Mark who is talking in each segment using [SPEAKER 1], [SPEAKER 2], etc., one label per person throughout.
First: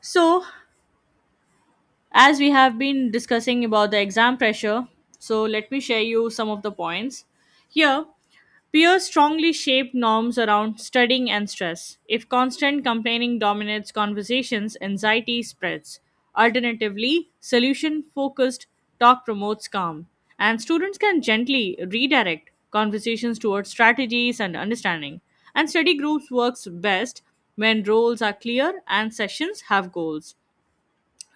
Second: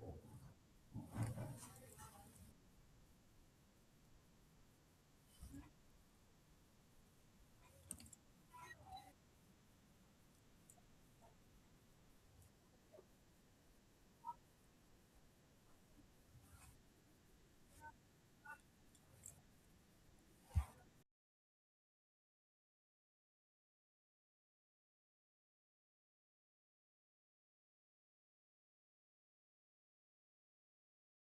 [SPEAKER 1] So, as we have been discussing about the exam pressure, so let me share you some of the points. Here, peers strongly shape norms around studying and stress. If constant complaining dominates conversations, anxiety spreads. Alternatively, solution focused talk promotes calm, and students can gently redirect conversations towards strategies and understanding. And study groups works best when roles are clear and sessions have goals.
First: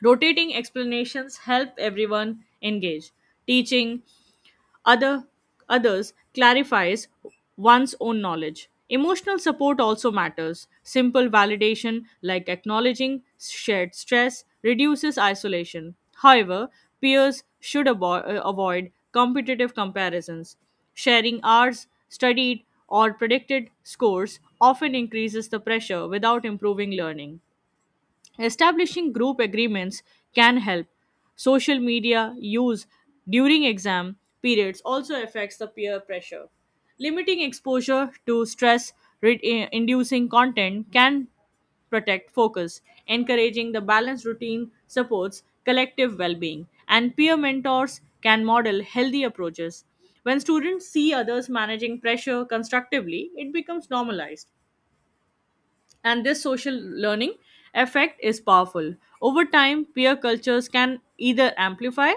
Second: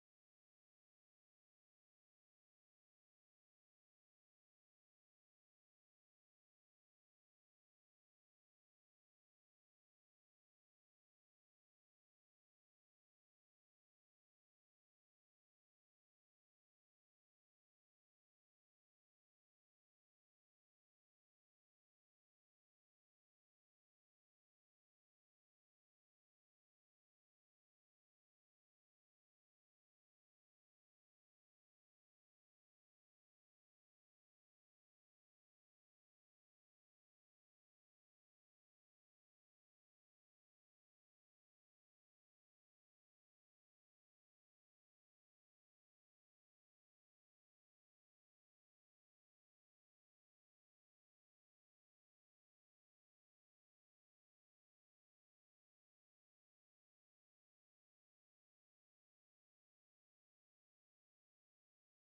[SPEAKER 1] Rotating explanations help everyone engage. Teaching other others clarifies one's own knowledge. Emotional support also matters. Simple validation like acknowledging shared stress reduces isolation. However, peers should avoid competitive comparisons. Sharing hours, studied, or predicted scores often increases the pressure without improving learning. Establishing group agreements can help. Social media use during exam periods also affects the peer pressure. Limiting exposure to stress inducing content can protect focus. Encouraging the balanced routine supports collective well being, and peer mentors can model healthy approaches. When students see others managing pressure constructively, it becomes normalized and this social learning effect is powerful. Over time, peer cultures can either amplify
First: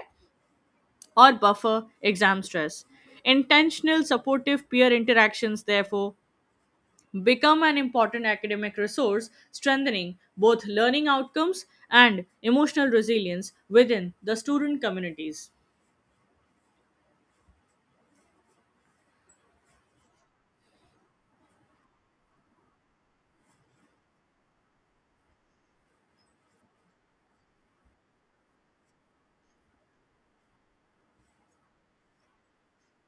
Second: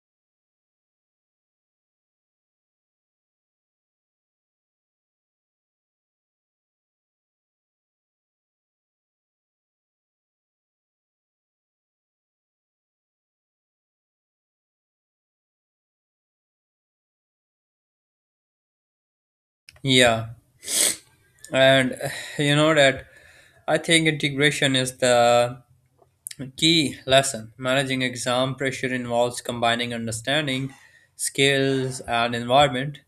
[SPEAKER 1] or buffer exam stress. Intentional supportive peer interactions, therefore, become an important academic resource, strengthening both learning outcomes and emotional resilience within the student communities.
[SPEAKER 2] Yeah, and you know that I think integration is the key lesson. Managing exam pressure involves combining understanding, skills, and environment.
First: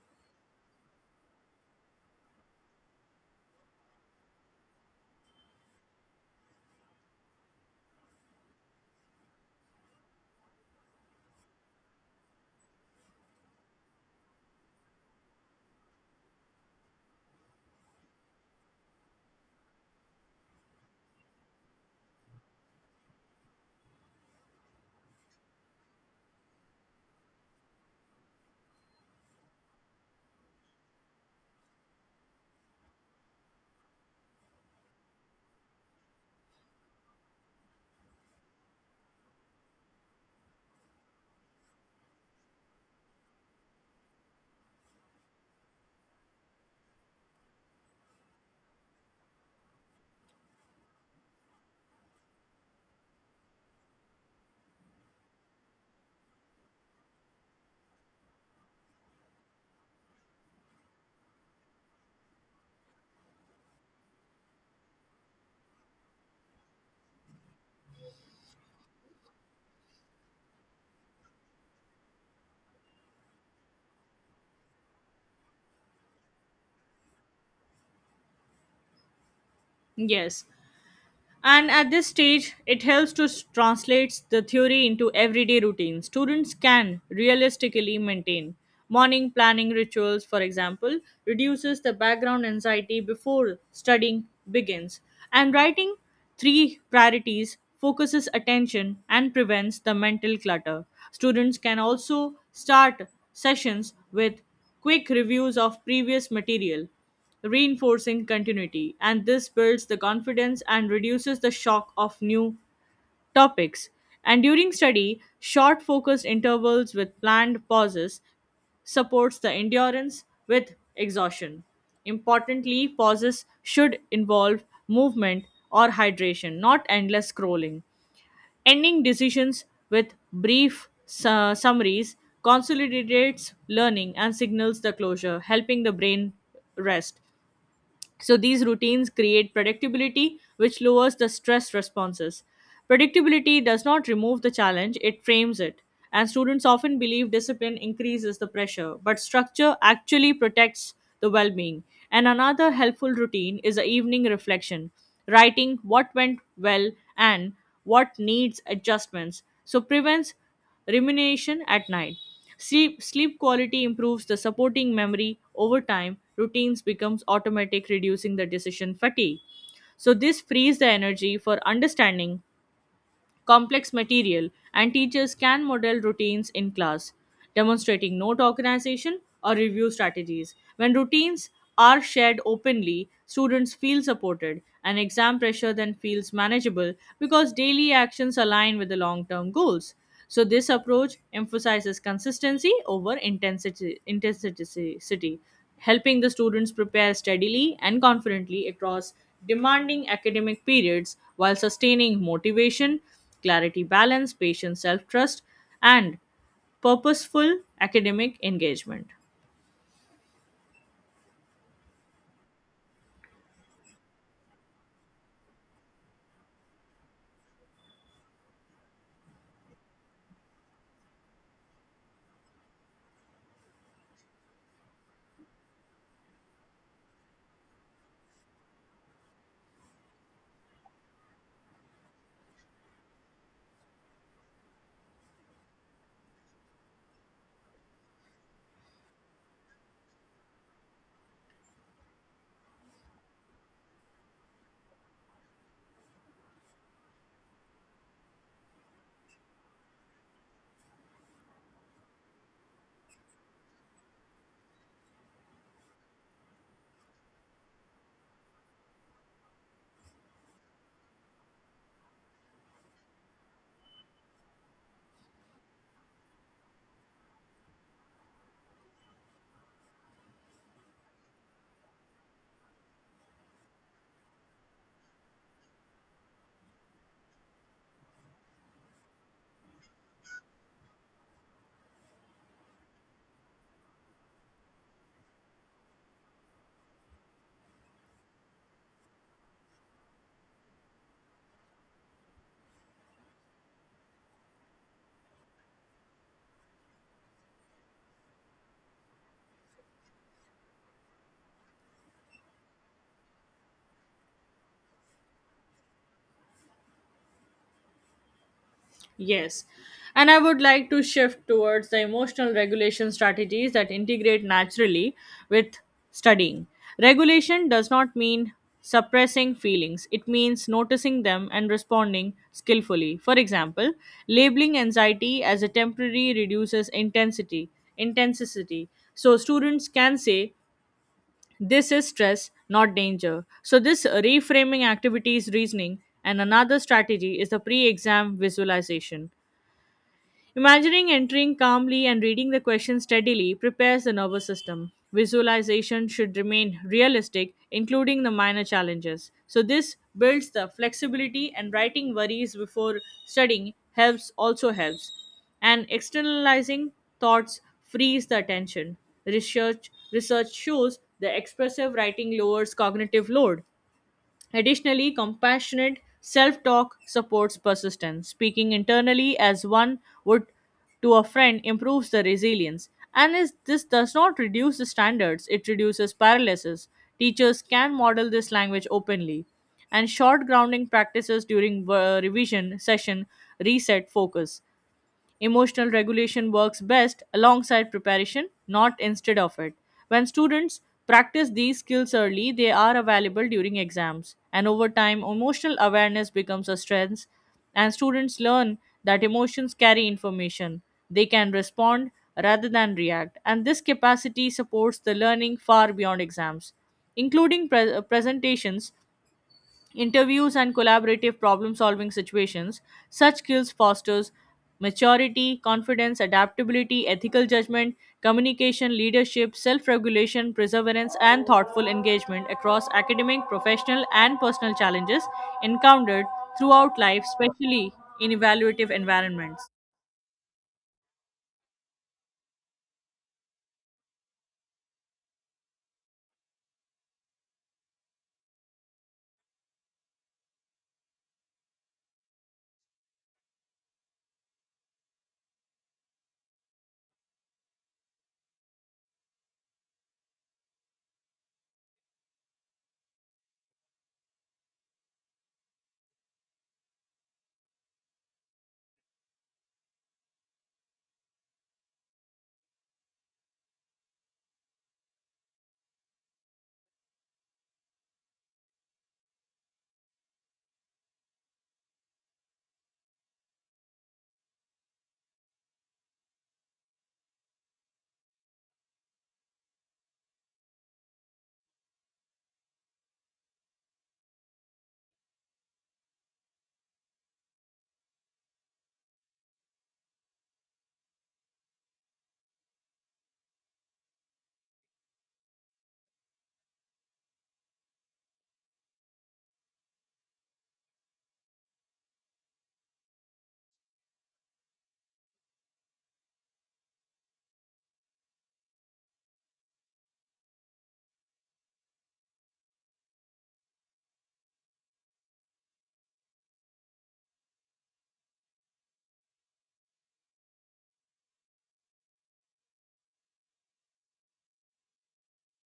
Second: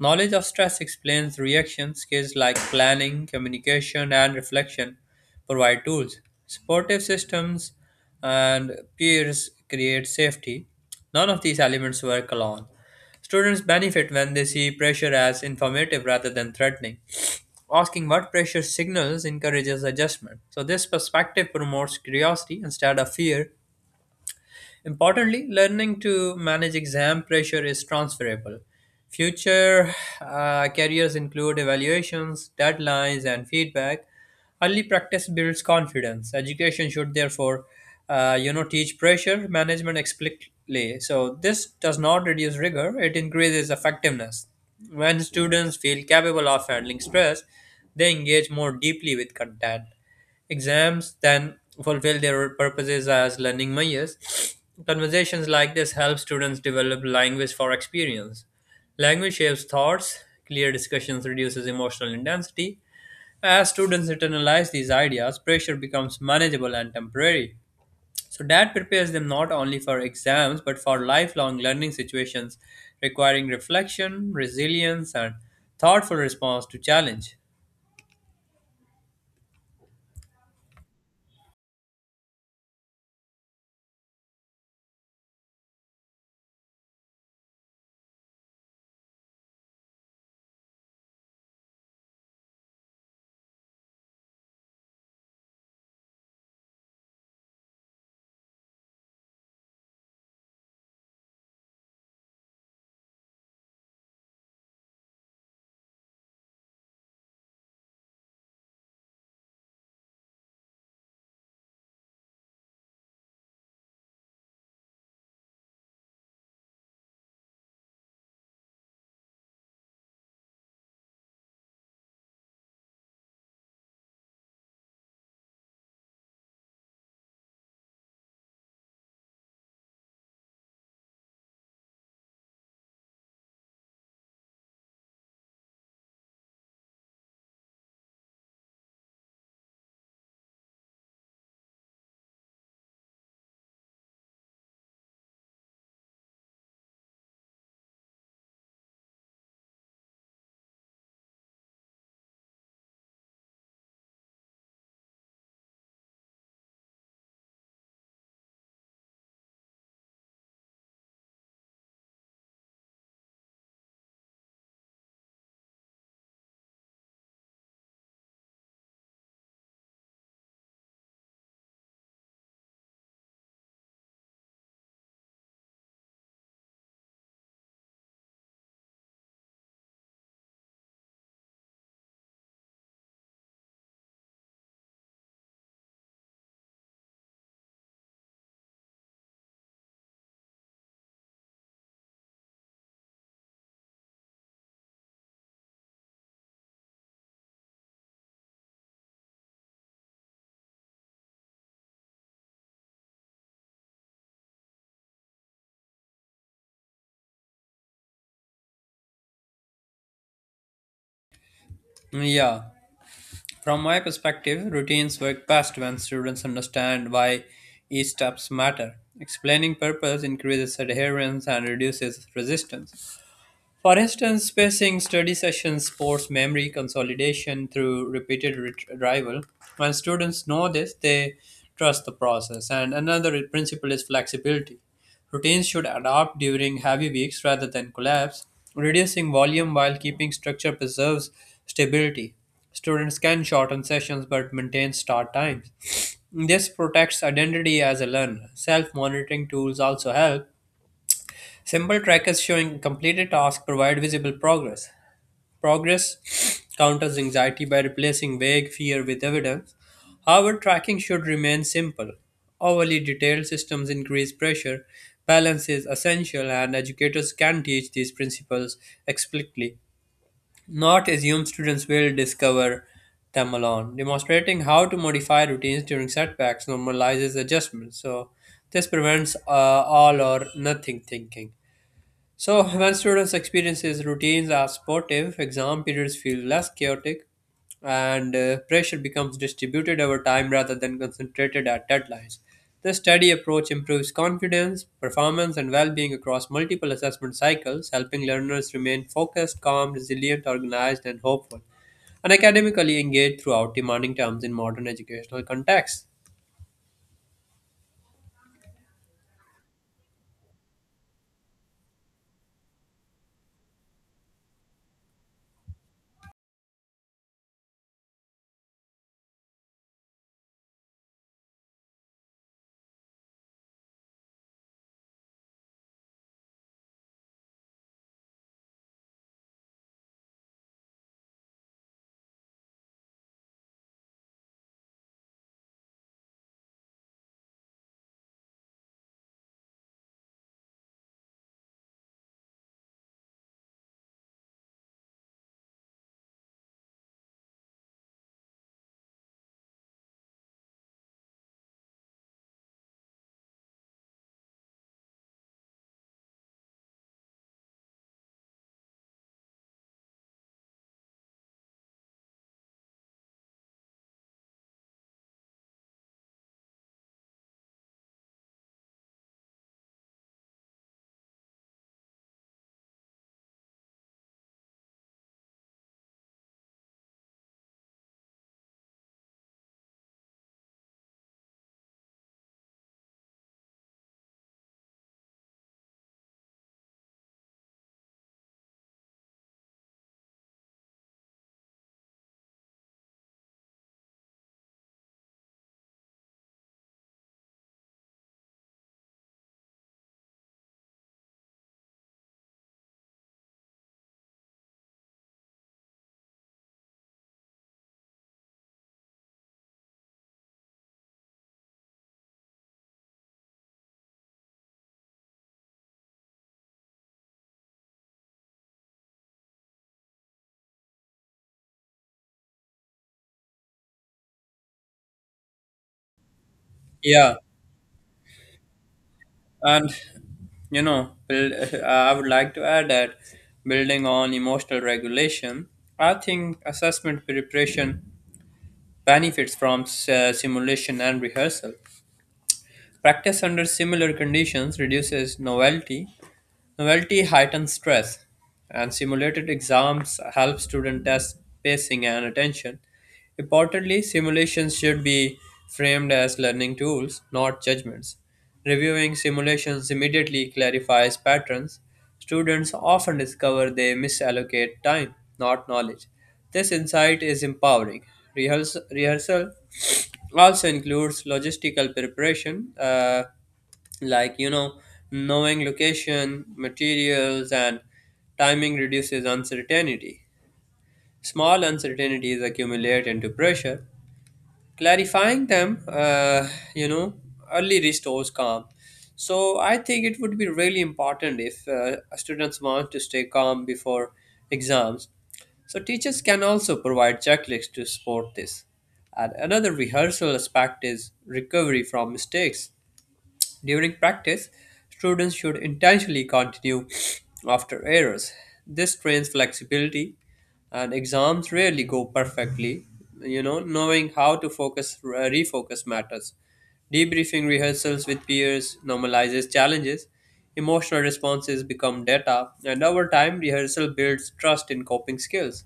[SPEAKER 2] Knowledge of stress explains reaction. Skills like planning, communication, and reflection provide tools. Supportive systems and peers create safety. None of these elements work alone. Students benefit when they see pressure as informative rather than threatening. Asking what pressure signals encourages adjustment. So, this perspective promotes curiosity instead of fear. Importantly, learning to manage exam pressure is transferable. Future careers include evaluations, deadlines, and feedback. Early practice builds confidence. Education should, therefore, teach pressure management explicitly. So this does not reduce rigor; it increases effectiveness. When students feel capable of handling stress, they engage more deeply with content. Exams then fulfill their purposes as learning mayas. Conversations like this help students develop language for experience. Language shapes thoughts, clear discussions reduces emotional intensity. As students internalize these ideas, pressure becomes manageable and temporary. So that prepares them not only for exams but for lifelong learning situations requiring reflection, resilience, and thoughtful response to challenge.
[SPEAKER 1] Yes. And at this stage, it helps to translate the theory into everyday routine. Students can realistically maintain morning planning rituals, for example, reduces the background anxiety before studying begins. And writing three priorities focuses attention and prevents the mental clutter. Students can also start sessions with quick reviews of previous material reinforcing continuity. And this builds the confidence and reduces the shock of new topics. And during study, short focused intervals with planned pauses supports the endurance with exhaustion. Importantly, pauses should involve movement or hydration, not endless scrolling. Ending decisions with brief summaries consolidates learning and signals the closure, helping the brain rest. So these routines create predictability, which lowers the stress responses. Predictability does not remove the challenge, it frames it. And students often believe discipline increases the pressure, but structure actually protects the well being. And another helpful routine is the evening reflection, writing what went well and what needs adjustments. So prevents rumination at night. Sleep quality improves the supporting memory over time. Routines becomes automatic, reducing the decision fatigue. So this frees the energy for understanding complex material, and teachers can model routines in class, demonstrating note organization or review strategies. When routines are shared openly, students feel supported and exam pressure then feels manageable because daily actions align with the long term goals. So, this approach emphasizes consistency over intensity, intensity helping the students prepare steadily and confidently across demanding academic periods while sustaining motivation clarity, balance, patience, self trust, and purposeful academic engagement.
[SPEAKER 2] Yeah. From my perspective, routines work best when students understand why each steps matter. Explaining purpose increases adherence and reduces resistance. For instance, spacing study sessions supports memory consolidation through repeated retrieval. When students know this, they trust the process. And another principle is flexibility. Routines should adapt during heavy weeks rather than collapse. Reducing volume while keeping structure preserves stability. Students can shorten sessions but maintain start times. This protects identity as a learner. Self monitoring tools also help. Simple trackers showing completed tasks provide visible progress. Progress counters anxiety by replacing vague fear with evidence. However, tracking should remain simple. Overly detailed systems increase pressure. Balance is essential, and educators can teach these principles explicitly, not assume students will discover them alone. Demonstrating how to modify routines during setbacks normalizes adjustments, so this prevents all or nothing thinking. So, when students experience his routines are supportive, exam periods feel less chaotic and pressure becomes distributed over time rather than concentrated at deadlines. This study approach improves confidence, performance, and well being across multiple assessment cycles, helping learners remain focused, calm, resilient, organized, and hopeful, and academically engaged throughout demanding terms in modern educational contexts.
[SPEAKER 1] Yes. And I would like to shift towards the emotional regulation strategies that integrate naturally with studying. Regulation does not mean suppressing feelings, it means noticing them and responding skillfully. For example, labeling anxiety as a temporary reduces intensity. So students can say this is stress, not danger. So, this reframing activities reasoning, and another strategy is the pre exam visualization. Imagining entering calmly and reading the question steadily prepares the nervous system. Visualization should remain realistic, including the minor challenges. So, this builds the flexibility, and writing worries before studying helps also helps. And externalizing thoughts frees the attention. Research shows the expressive writing lowers cognitive load. Additionally, compassionate self talk supports persistence. Speaking internally as one would to a friend improves the resilience. And this does not reduce the standards, it reduces paralysis. Teachers can model this language openly. And short grounding practices during revision session reset focus. Emotional regulation works best alongside preparation, not instead of it. When students practice these skills early, they are available during exams. And over time, emotional awareness becomes a strength, and students learn that emotions carry information. They can respond rather than react. And this capacity supports the learning far beyond exams, including presentations, interviews and collaborative problem solving situations. Such skills fosters maturity, confidence, adaptability, ethical judgment, communication, leadership, self-regulation, perseverance and thoughtful engagement across academic, professional and personal challenges encountered throughout life,
[SPEAKER 2] Yeah,
[SPEAKER 1] especially in evaluative environments.
[SPEAKER 2] and You know, build, I would like to add that building on emotional regulation, I think assessment preparation benefits from simulation and rehearsal. Practice under similar conditions reduces novelty. Novelty heightens stress, and simulated exams help students test pacing and attention. Importantly, simulations should be framed as learning tools, not judgments. Reviewing simulations immediately clarifies patterns. Students often discover they misallocate time, not knowledge. This insight is empowering. Rehearsal also includes logistical preparation, like you know knowing location materials and timing reduces uncertainty. Small uncertainties accumulate into pressure. Clarifying them you know, early restores calm. So I think it would be really important if students want to stay calm before exams. So teachers can also provide checklists to support this. And another rehearsal aspect is recovery from mistakes. During practice, students should intentionally continue after errors. This trains flexibility, and exams rarely go perfectly. You know, knowing how to refocus matters. Debriefing rehearsals with peers normalizes challenges. Emotional responses become data, and over time, rehearsal builds trust in coping skills.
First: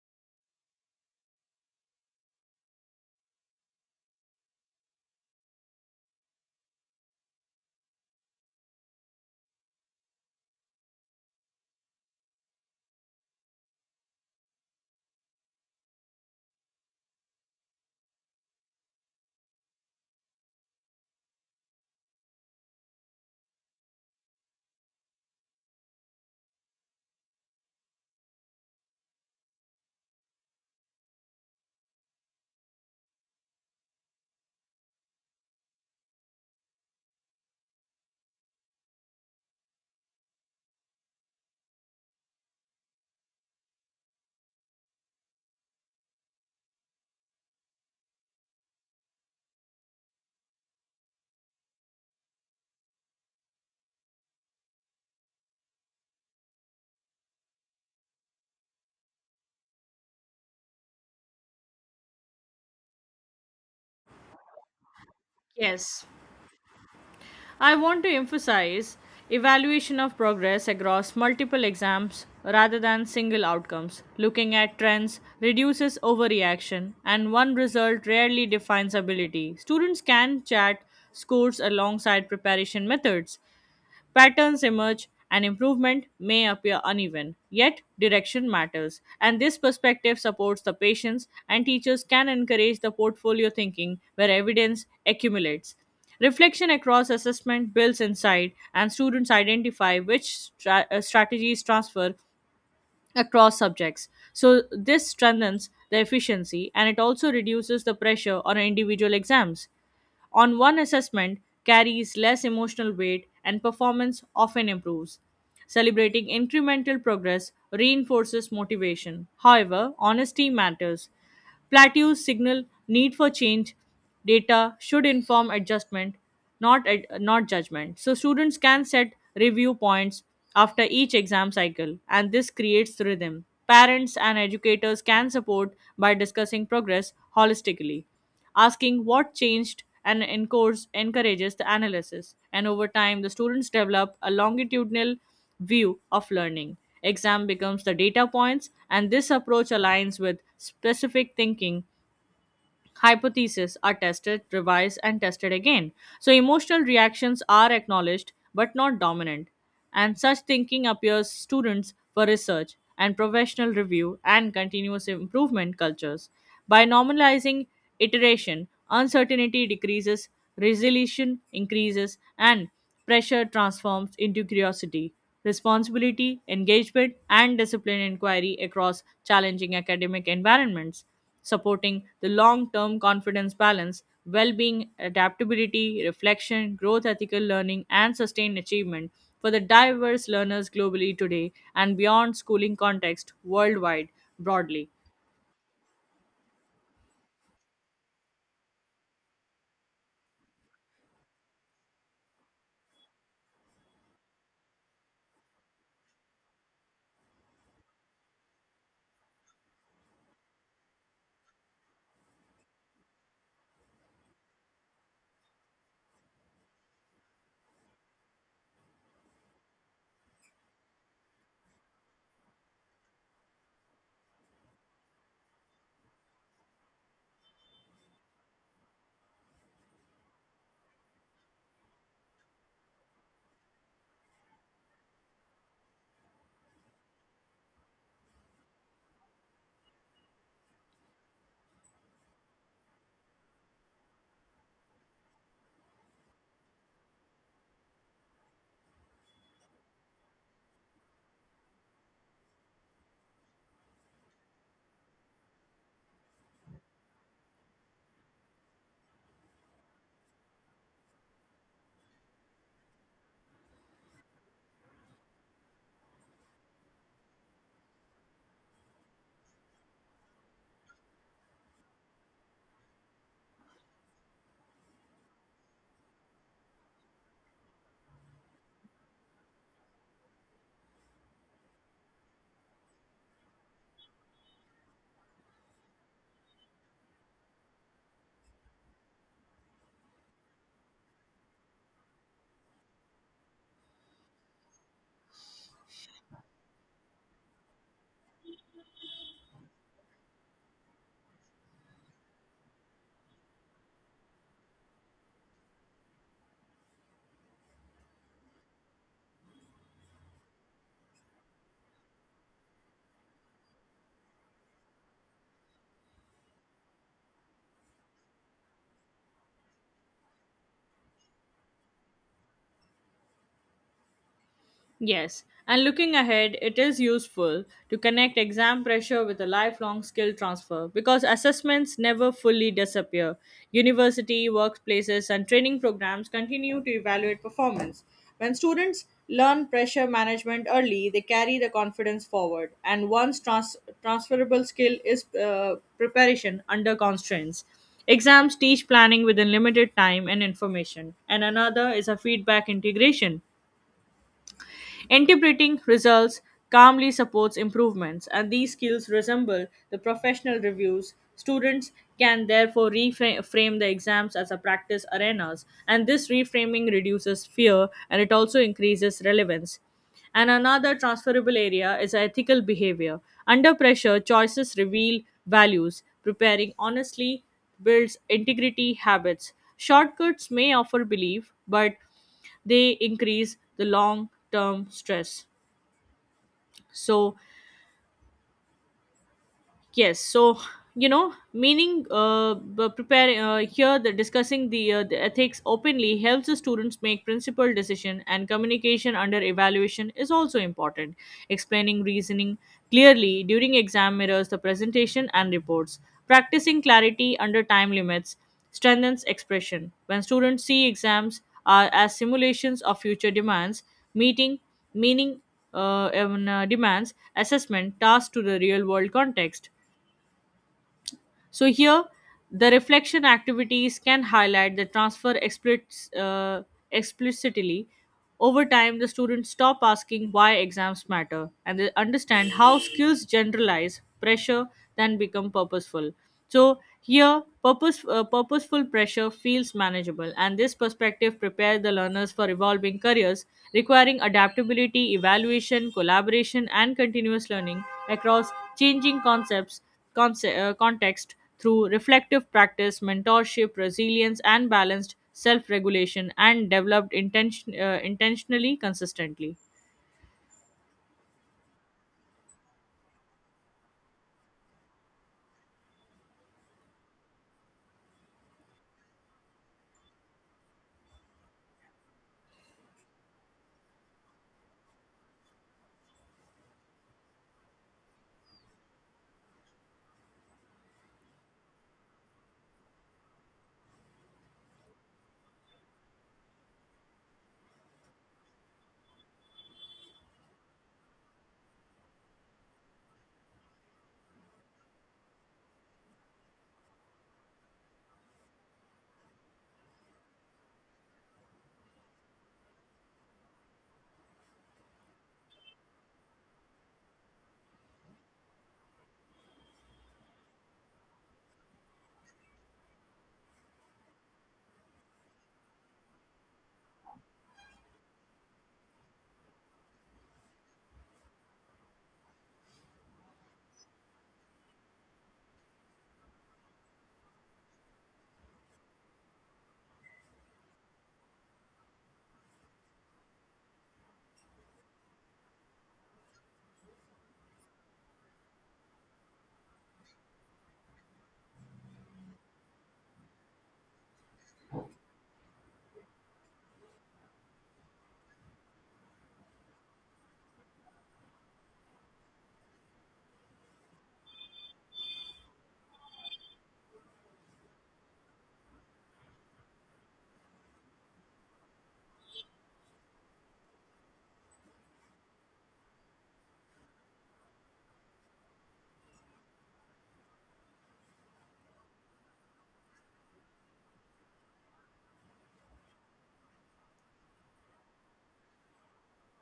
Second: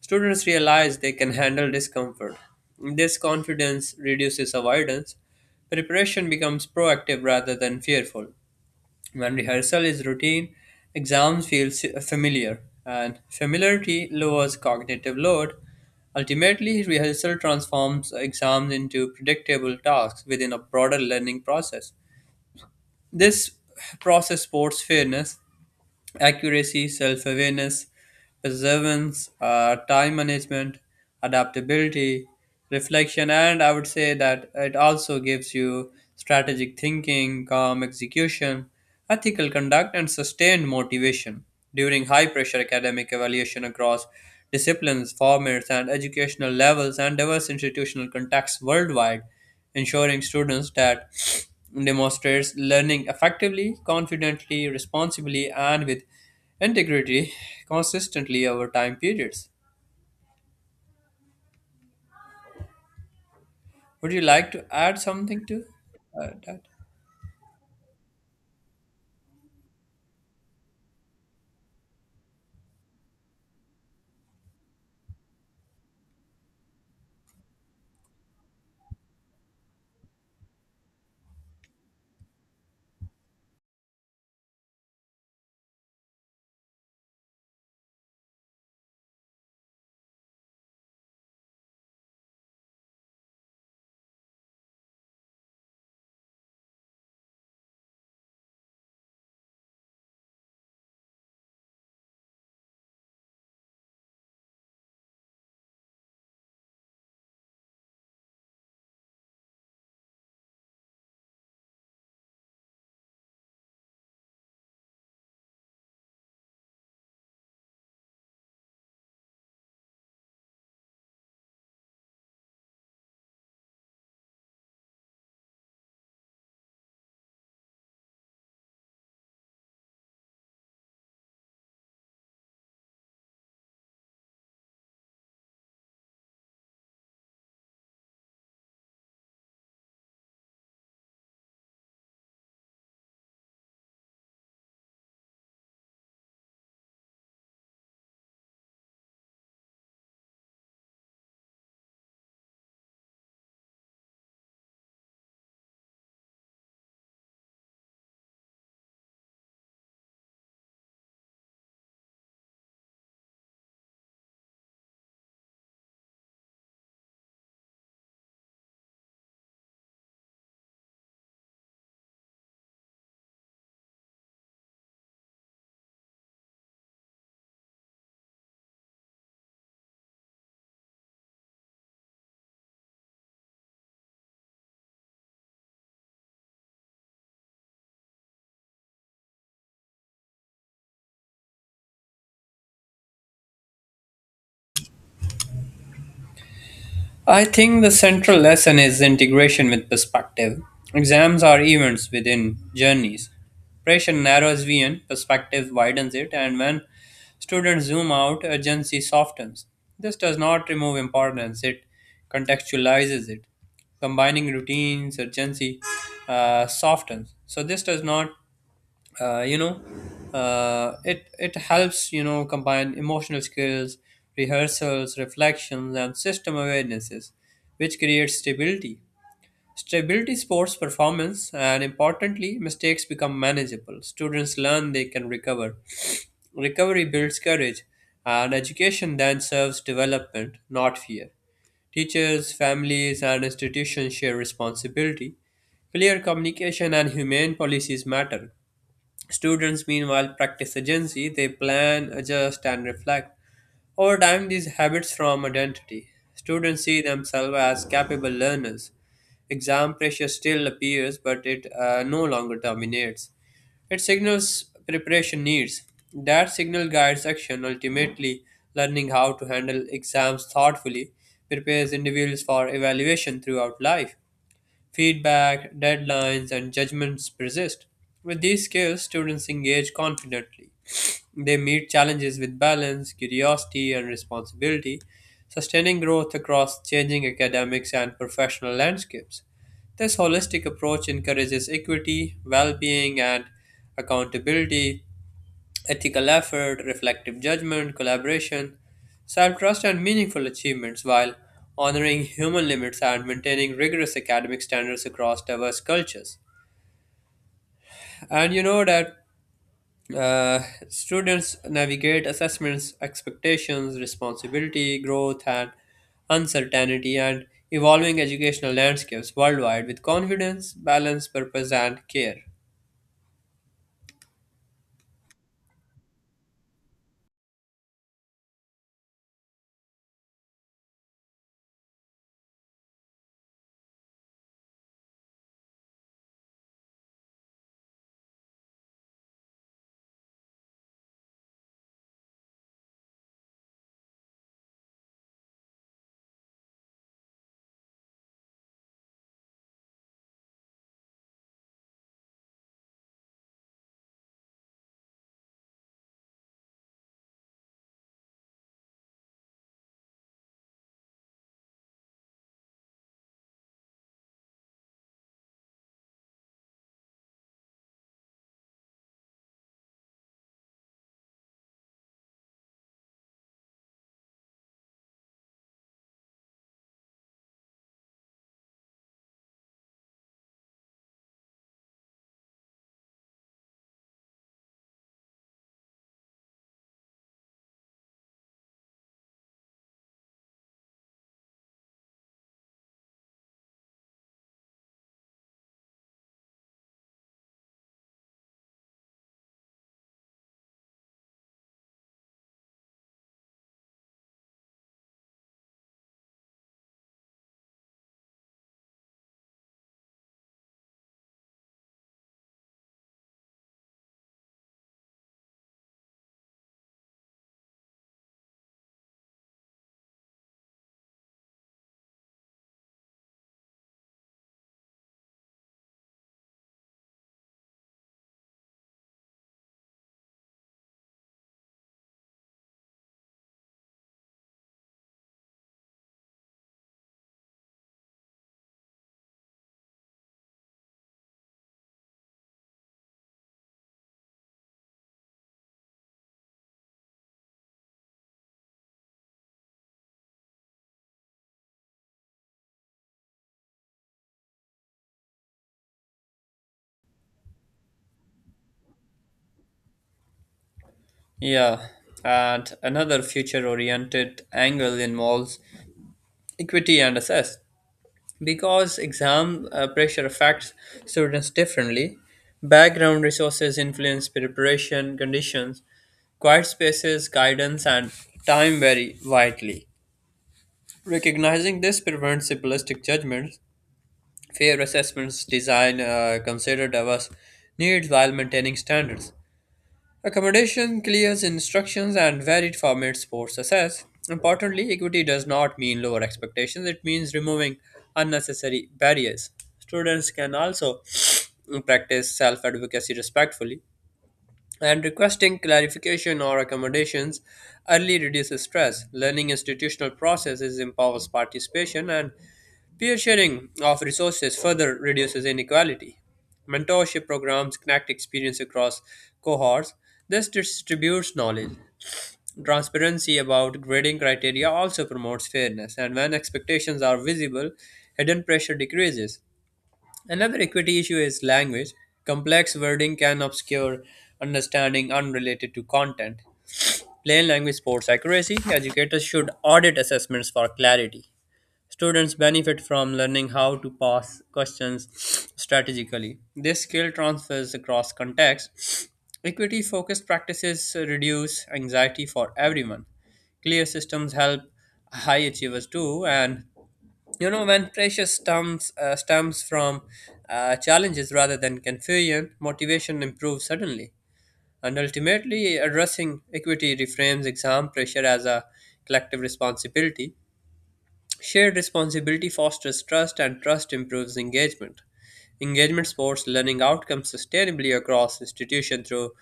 [SPEAKER 2] Students realize they can handle discomfort. This confidence reduces avoidance. Preparation becomes proactive rather than fearful. When rehearsal is routine, exams feel familiar, and familiarity lowers cognitive load. Ultimately, rehearsal transforms exams into predictable tasks within a broader learning process. This process supports fairness, accuracy, self awareness, perseverance, time management, adaptability, reflection, and I would say that it also gives you strategic thinking, calm execution, ethical conduct, and sustained motivation during high pressure academic evaluation across disciplines, formats, and educational levels, and diverse institutional contexts worldwide, ensuring students that demonstrates learning effectively, confidently, responsibly, and with integrity consistently over time periods. Would you like to add something to
[SPEAKER 1] Yes.
[SPEAKER 2] that?
[SPEAKER 1] I want to emphasize evaluation of progress across multiple exams rather than single outcomes. Looking at trends reduces overreaction, and one result rarely defines ability. Students can chat scores alongside preparation methods. Patterns emerge, and improvement may appear uneven, yet direction matters. And this perspective supports the patients, and teachers can encourage the portfolio thinking where evidence accumulates. Reflection across assessment builds insight, and students identify which strategies transfer across subjects. So, this strengthens the efficiency and it also reduces the pressure on individual exams. On one assessment carries less emotional weight and performance often improves. Celebrating incremental progress reinforces motivation. However, honesty matters. Plateaus signal need for change. Data should inform adjustment, not judgment. So students can set review points after each exam cycle, and this creates rhythm. Parents and educators can support by discussing progress holistically. Asking what changed and encourages the analysis, and over time, the students develop a longitudinal view of learning. Exam becomes the data points, and this approach aligns with specific thinking. Hypotheses are tested, revised, and tested again. So emotional reactions are acknowledged but not dominant. And such thinking appears students for research and professional review and continuous improvement cultures. By normalizing iteration, uncertainty decreases, resolution increases, and pressure transforms into curiosity, responsibility, engagement, and disciplined inquiry across challenging academic environments, supporting the long term confidence, balance, well being, adaptability, reflection, growth, ethical learning, and sustained achievement for the diverse learners globally today and beyond schooling context worldwide broadly.
[SPEAKER 2] I think the central lesson is integration with perspective. Exams are events within journeys. Pressure narrows vision, perspective widens it, and when students zoom out, urgency softens. This does not remove importance, it contextualizes it. Combining routines, urgency softens. So, this does not uh, you know it helps, you know, combine emotional skills, rehearsals, reflections, and system awarenesses, which creates stability. Stability supports performance, and importantly mistakes become manageable. Students learn they can recover. Recovery builds courage, and education then serves development, not fear. Teachers, families, and institutions share responsibility. Clear communication and humane policies matter. Students, meanwhile, practice agency, they plan, adjust, and reflect. Over time, these habits form identity. Students see themselves as capable learners. Exam pressure still appears, but it no longer dominates. It signals preparation needs. That signal guides action. Ultimately, learning how to handle exams thoughtfully prepares individuals for evaluation throughout life. Feedback, deadlines, and judgments persist. With these skills, students engage confidently. They meet challenges with balance, curiosity, and responsibility, sustaining growth across changing academics and professional landscapes. This holistic approach encourages equity, well being, and accountability, ethical effort, reflective judgment, collaboration, self trust, and meaningful achievements while honoring human limits and maintaining rigorous academic standards across diverse cultures. And you know that uh, students navigate assessments, expectations, responsibility, growth, and uncertainty, and evolving educational landscapes worldwide with confidence, balance, purpose, and care.
[SPEAKER 1] Yes, and looking ahead, it is useful to connect exam pressure with a lifelong skill transfer because assessments never fully disappear. University, workplaces, and training programs continue to evaluate performance. When students learn pressure management early, they carry the confidence forward, and one's transferable skill is preparation under constraints. Exams teach planning within limited time and information, and another is a feedback integration. Interpreting results calmly supports improvements, and these skills resemble the professional reviews. Students can therefore reframe the exams as a practice arenas, and this reframing reduces fear and it also increases relevance. And another transferable area is ethical behavior. Under pressure, choices reveal values. Preparing honestly builds integrity habits. Shortcuts may offer belief, but they increase the long term stress. So, yes. So preparing here the discussing the ethics openly helps the students make principled decision and communication under evaluation is also important, explaining reasoning clearly during exam mirrors the presentation and reports, practicing clarity under time limits strengthens expression when students see exams are as simulations of future demands, meeting meaning demands assessment tasks to the real world context. So here, the reflection activities can highlight the transfer explicitly. Over time, the students stop asking why exams matter and they understand how skills generalize pressure then become purposeful. So here, purposeful pressure feels manageable, and this perspective prepares the learners for evolving careers requiring adaptability, evaluation, collaboration, and continuous learning across changing context through reflective practice, mentorship, resilience, and balanced self regulation, and developed intentionally consistently.
[SPEAKER 2] Yeah, and another future oriented angle involves equity and assess, because exam pressure affects students differently. Background resources influence preparation conditions. Quiet spaces, guidance, and time vary widely. Recognizing this prevents simplistic judgments. Fair assessments design consider diverse needs while maintaining standards. Accommodation, clear instructions, and varied formats support success. Importantly, equity does not mean lower expectations, it means removing unnecessary barriers. Students can also practice self advocacy respectfully, and requesting clarification or accommodations early reduces stress. Learning institutional processes empowers participation, and peer sharing of resources further reduces inequality. Mentorship programs connect experience across cohorts. This distributes knowledge. Transparency about grading criteria also promotes fairness, and when expectations are visible, hidden pressure decreases. Another equity issue is language. Complex wording can obscure understanding unrelated to content. Plain language supports accuracy. Educators should audit assessments for clarity. Students benefit from learning how to pass questions strategically. This skill transfers across contexts. Equity focused practices reduce anxiety for everyone. Clear systems help high achievers too. And you know, when pressure stems from challenges rather than confusion, motivation improves suddenly. And ultimately, addressing equity reframes exam pressure as a collective responsibility. Shared responsibility fosters trust, and trust improves engagement. Engagement supports learning outcomes sustainably across institutions through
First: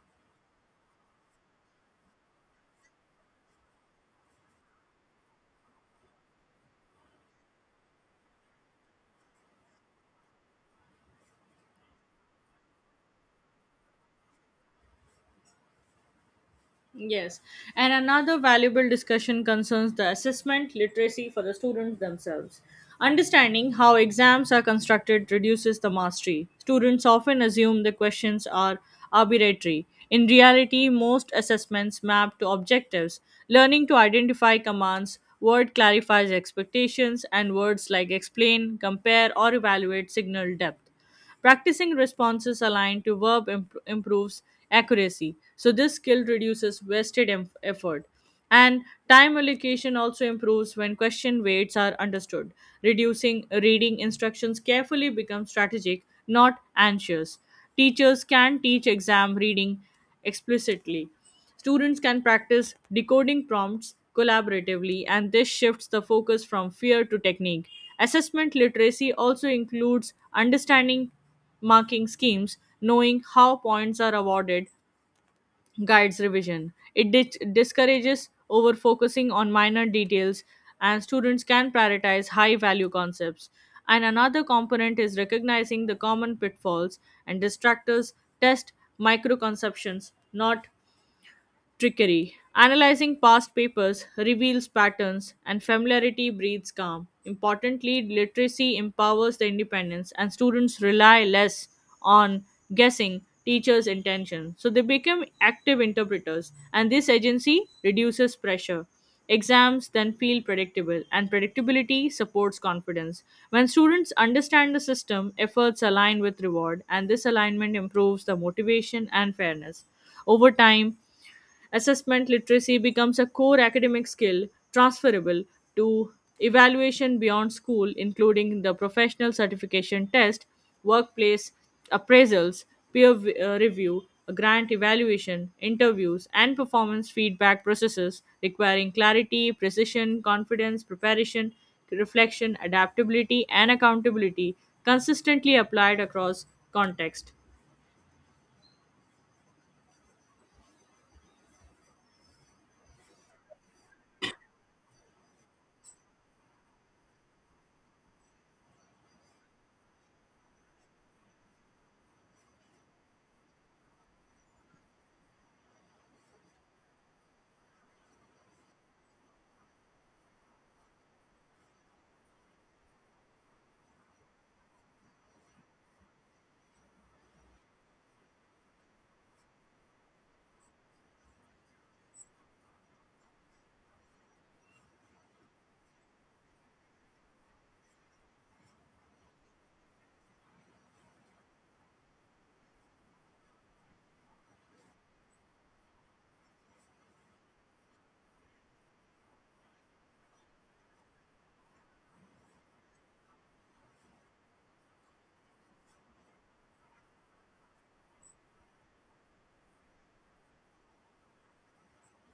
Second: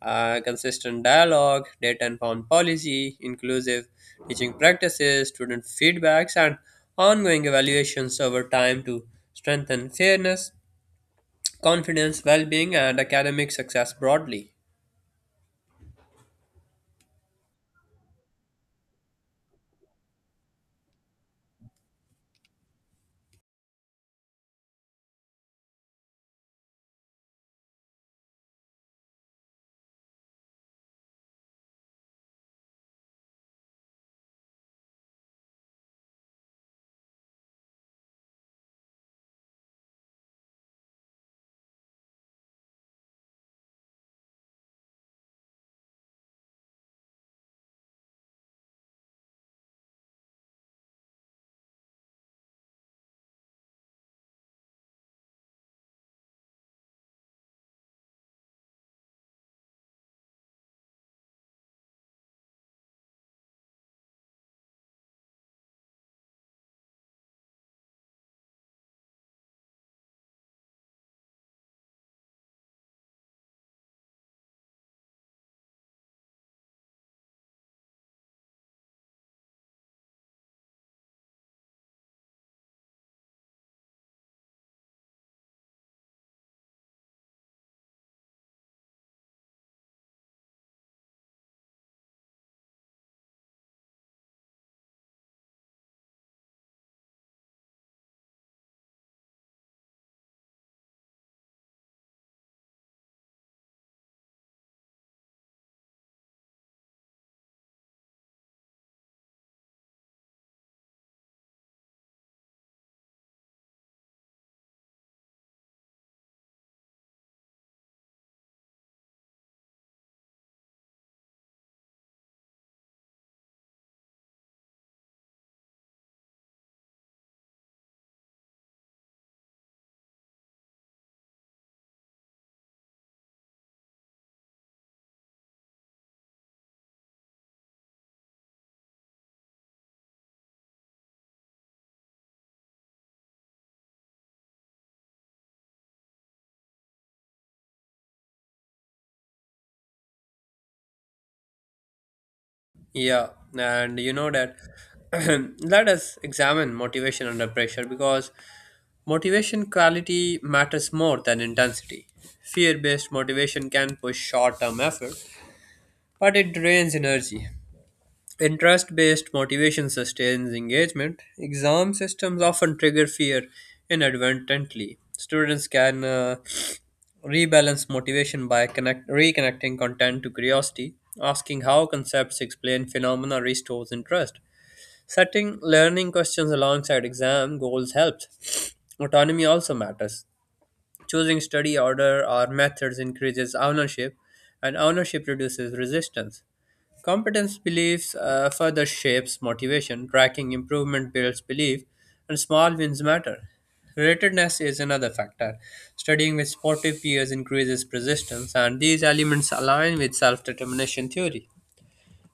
[SPEAKER 2] consistent dialogue, data informed policy, inclusive teaching practices, student feedbacks, and ongoing evaluations over time to strengthen fairness, confidence, well being, and academic success broadly.
[SPEAKER 1] Yes, and another valuable discussion concerns the assessment literacy for the students themselves. Understanding how exams are constructed reduces the mastery. Students often assume the questions are arbitrary. In reality, most assessments map to objectives. Learning to identify commands, word clarifies expectations, and words like explain, compare, or evaluate signal depth. Practicing responses aligned to verb improves accuracy. So this skill reduces wasted effort. And time allocation also improves when question weights are understood. Reducing reading instructions carefully becomes strategic, not anxious. Teachers can teach exam reading explicitly. Students can practice decoding prompts collaboratively, and this shifts the focus from fear to technique. Assessment literacy also includes understanding marking schemes, knowing how points are awarded, guides revision. It discourages over focusing on minor details, and students can prioritize high value concepts. And another component is recognizing the common pitfalls and distractors, test microconceptions, not trickery. Analyzing past papers reveals patterns, and familiarity breeds calm. Importantly, literacy empowers the independence, and students rely less on guessing teachers' intention. So they become active interpreters, and this agency reduces pressure. Exams then feel predictable, and predictability supports confidence. When students understand the system, efforts align with reward, and this alignment improves the motivation and fairness. Over time, assessment literacy becomes a core academic skill transferable to evaluation beyond school, including the professional certification test, workplace appraisals, peer review, grant evaluation, interviews, and performance feedback processes requiring clarity, precision, confidence, preparation, reflection, adaptability, and accountability consistently applied across context.
[SPEAKER 2] Yeah, and you know that let us examine motivation under pressure, because motivation quality matters more than intensity. Fear based motivation can push short term effort, but it drains energy. Interest based motivation sustains engagement. Exam systems often trigger fear inadvertently. Students can rebalance motivation by reconnecting content to curiosity, asking how concepts explain phenomena restores interest. Setting learning questions alongside exam goals helps. Autonomy also matters. Choosing study order or methods increases ownership, and ownership reduces resistance. Competence beliefs further shapes motivation, tracking improvement builds belief, and small wins matter. Relatedness is another factor. Studying with supportive peers increases persistence, and these elements align with self determination theory.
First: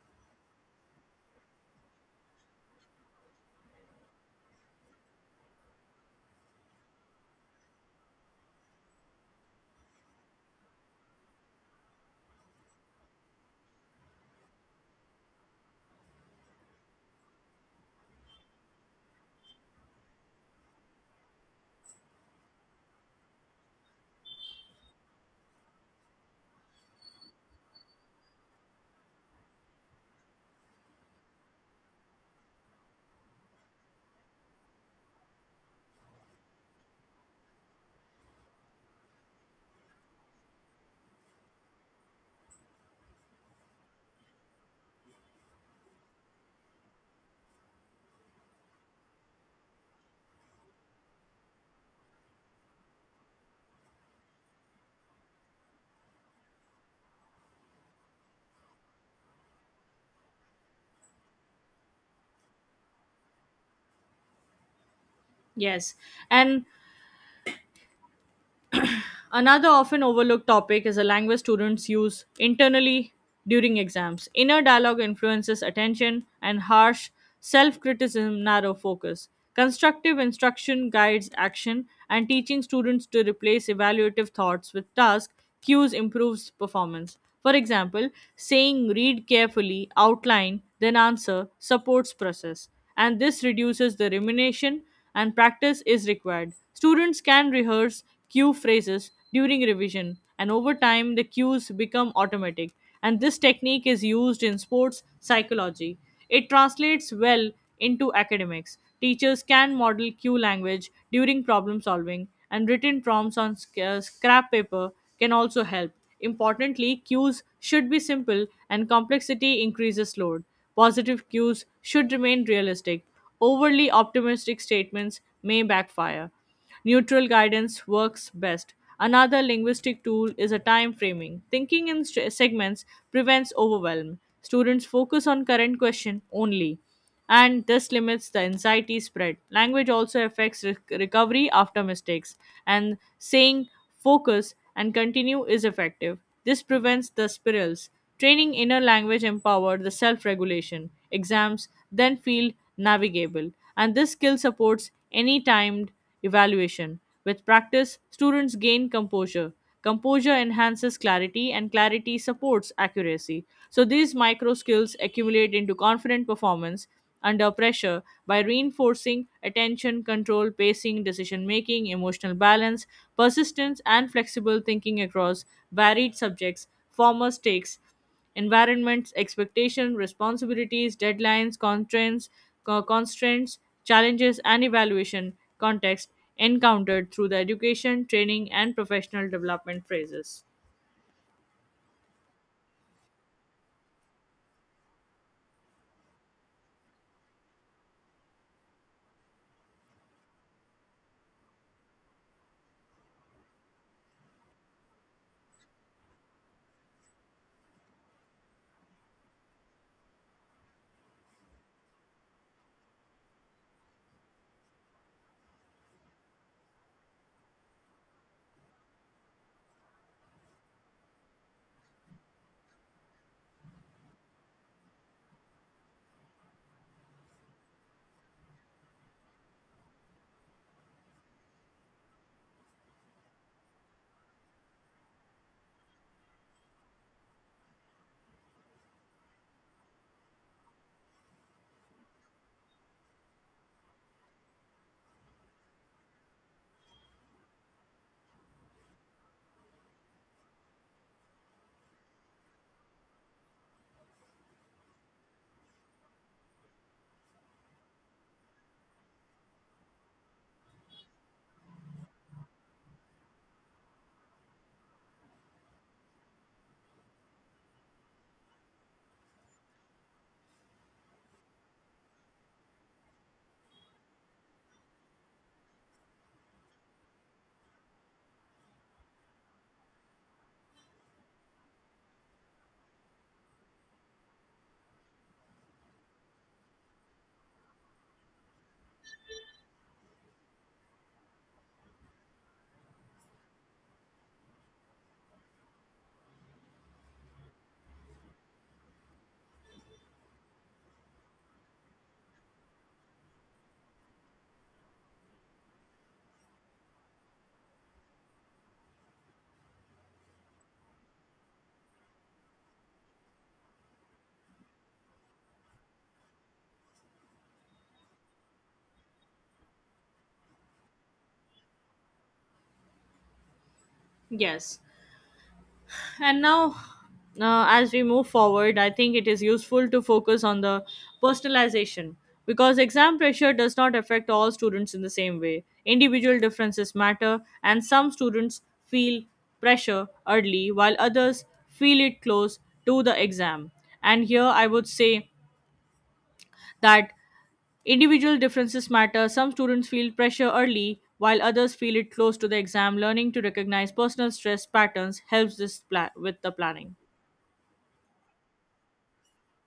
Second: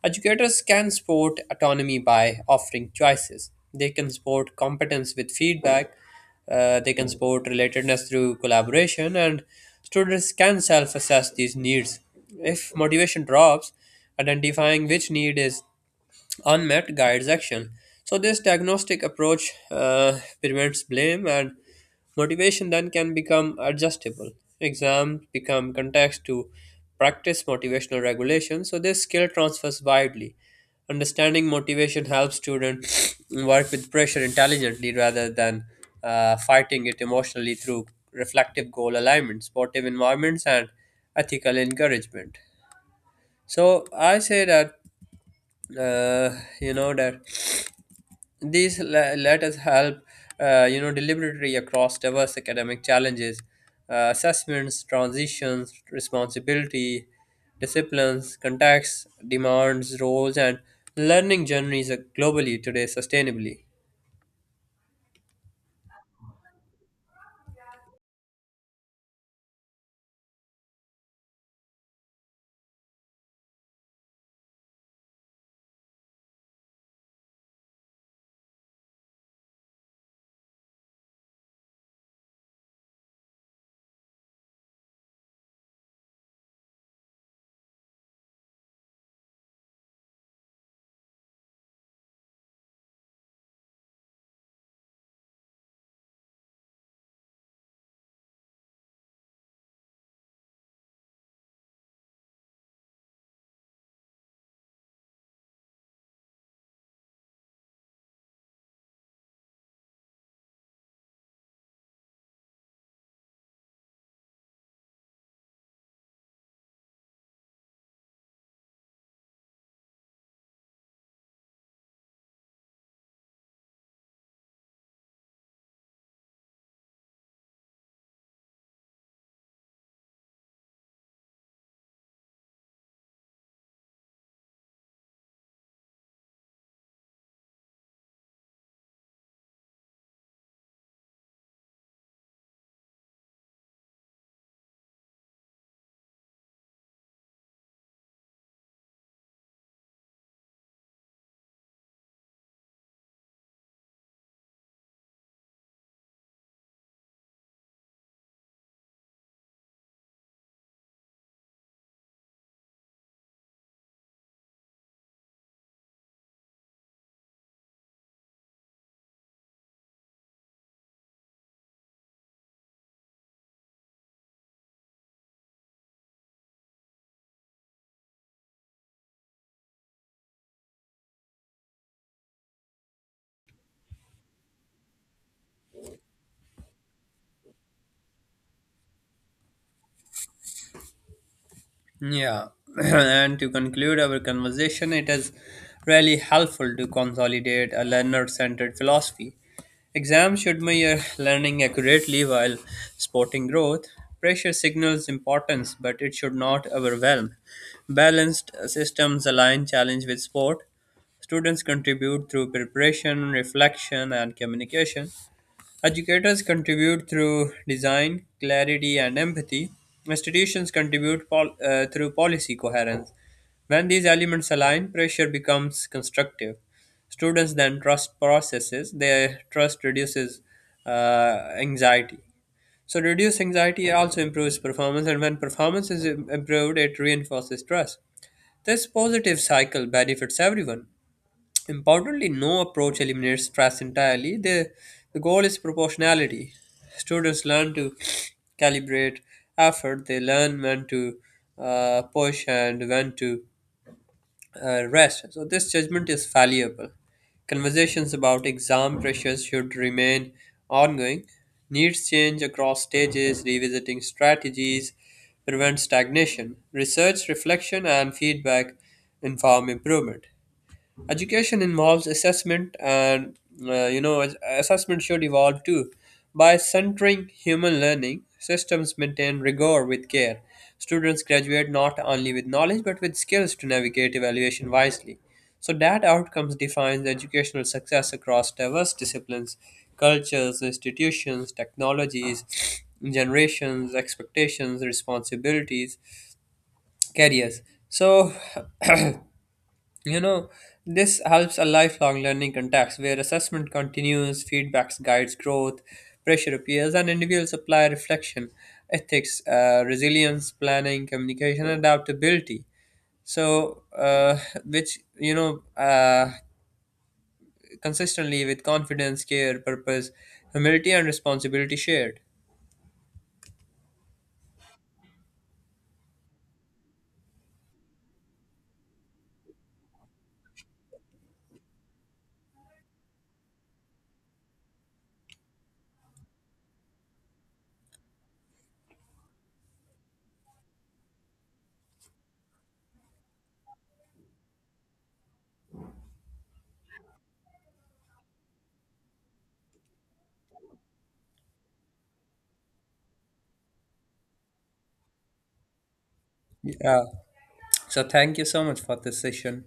[SPEAKER 2] Educators can support autonomy by offering choices. They can support competence with feedback. They can support relatedness through collaboration, and students can self assess these needs. If motivation drops, identifying which need is unmet guides action. So, this diagnostic approach prevents blame, and motivation then can become adjustable. Exams become context to practice motivational regulation. So, this skill transfers widely. Understanding motivation helps students work with pressure intelligently rather than fighting it emotionally through reflective goal alignment, supportive environments, and ethical encouragement. So, I say that uh, you know that these let us help, deliberately across diverse academic challenges, assessments, transitions, responsibility, disciplines, contexts, demands, roles, and learning journeys globally today sustainably.
[SPEAKER 1] Yes, and another often overlooked topic is the language students use internally during exams. Inner dialogue influences attention, and harsh self criticism narrow focus. Constructive instruction guides action, and teaching students to replace evaluative thoughts with task cues improves performance. For example, saying read carefully, outline, then answer supports process, and this reduces the rumination and practice is required. Students can rehearse cue phrases during revision, and over time, the cues become automatic. And this technique is used in sports psychology. It translates well into academics. Teachers can model cue language during problem solving, and written prompts on scrap paper can also help. Importantly, cues should be simple and complexity increases load. Positive cues should remain realistic. Overly optimistic statements may backfire. Neutral guidance works best. Another linguistic tool is a time framing. Thinking in segments prevents overwhelm. Students focus on current question only, and this limits the anxiety spread. Language also affects recovery after mistakes, and saying focus and continue is effective. This prevents the spirals. Training inner language empowered the self regulation. Exams then feel navigable, and this skill supports any timed evaluation. With practice, students gain composure. Composure enhances clarity, and clarity supports accuracy. So these micro skills accumulate into confident performance under pressure by reinforcing attention control, pacing, decision making, emotional balance, persistence, and flexible thinking across varied subjects, former stakes, environments, expectations, responsibilities, deadlines, constraints, constraints, challenges, and evaluation context encountered through the education, training, and professional development phases.
[SPEAKER 2] Yeah, and to conclude our conversation, it is really helpful to consolidate a learner centered philosophy. Exams should measure learning accurately while supporting growth. Pressure signals importance, but it should not overwhelm. Balanced systems align challenge with sport. Students contribute through preparation, reflection, and communication. Educators contribute through design, clarity, and empathy. Institutions contribute through policy coherence. When these elements align, pressure becomes constructive. Students then trust processes, their trust reduces anxiety. So, reduced anxiety also improves performance, and when performance is improved, it reinforces trust. This positive cycle benefits everyone. Importantly, no approach eliminates stress entirely. The goal is proportionality. Students learn to calibrate effort, they learn when to push and when to rest. So, this judgment is fallible. Conversations about exam pressures should remain ongoing. Needs change across stages, revisiting strategies prevents stagnation. Research, reflection, and feedback inform improvement. Education involves assessment, and assessment should evolve too. By centering human learning, systems maintain rigor with care. Students graduate not only with knowledge but with skills to navigate evaluation wisely. So that outcomes defines educational success across diverse disciplines, cultures, institutions, technologies, generations, expectations, responsibilities, careers. So, you know, this helps a lifelong learning context where assessment continues, feedbacks guides growth, pressure appears, and individuals apply reflection, ethics, resilience, planning, communication, and adaptability. So, uh, which, you know, uh, Consistently with confidence, care, purpose, humility, and responsibility shared.
[SPEAKER 1] Yes. And now, as we move forward, I think it is useful to focus on the personalization because exam pressure does not affect all students in the same way. Individual differences matter, and some students feel pressure early while others feel it close to the exam. And here I would say that individual differences matter. Some students feel pressure early while others feel it close to the exam. Learning to recognize personal stress patterns helps this with the planning.
[SPEAKER 2] Yeah. So, thank you so much for this session.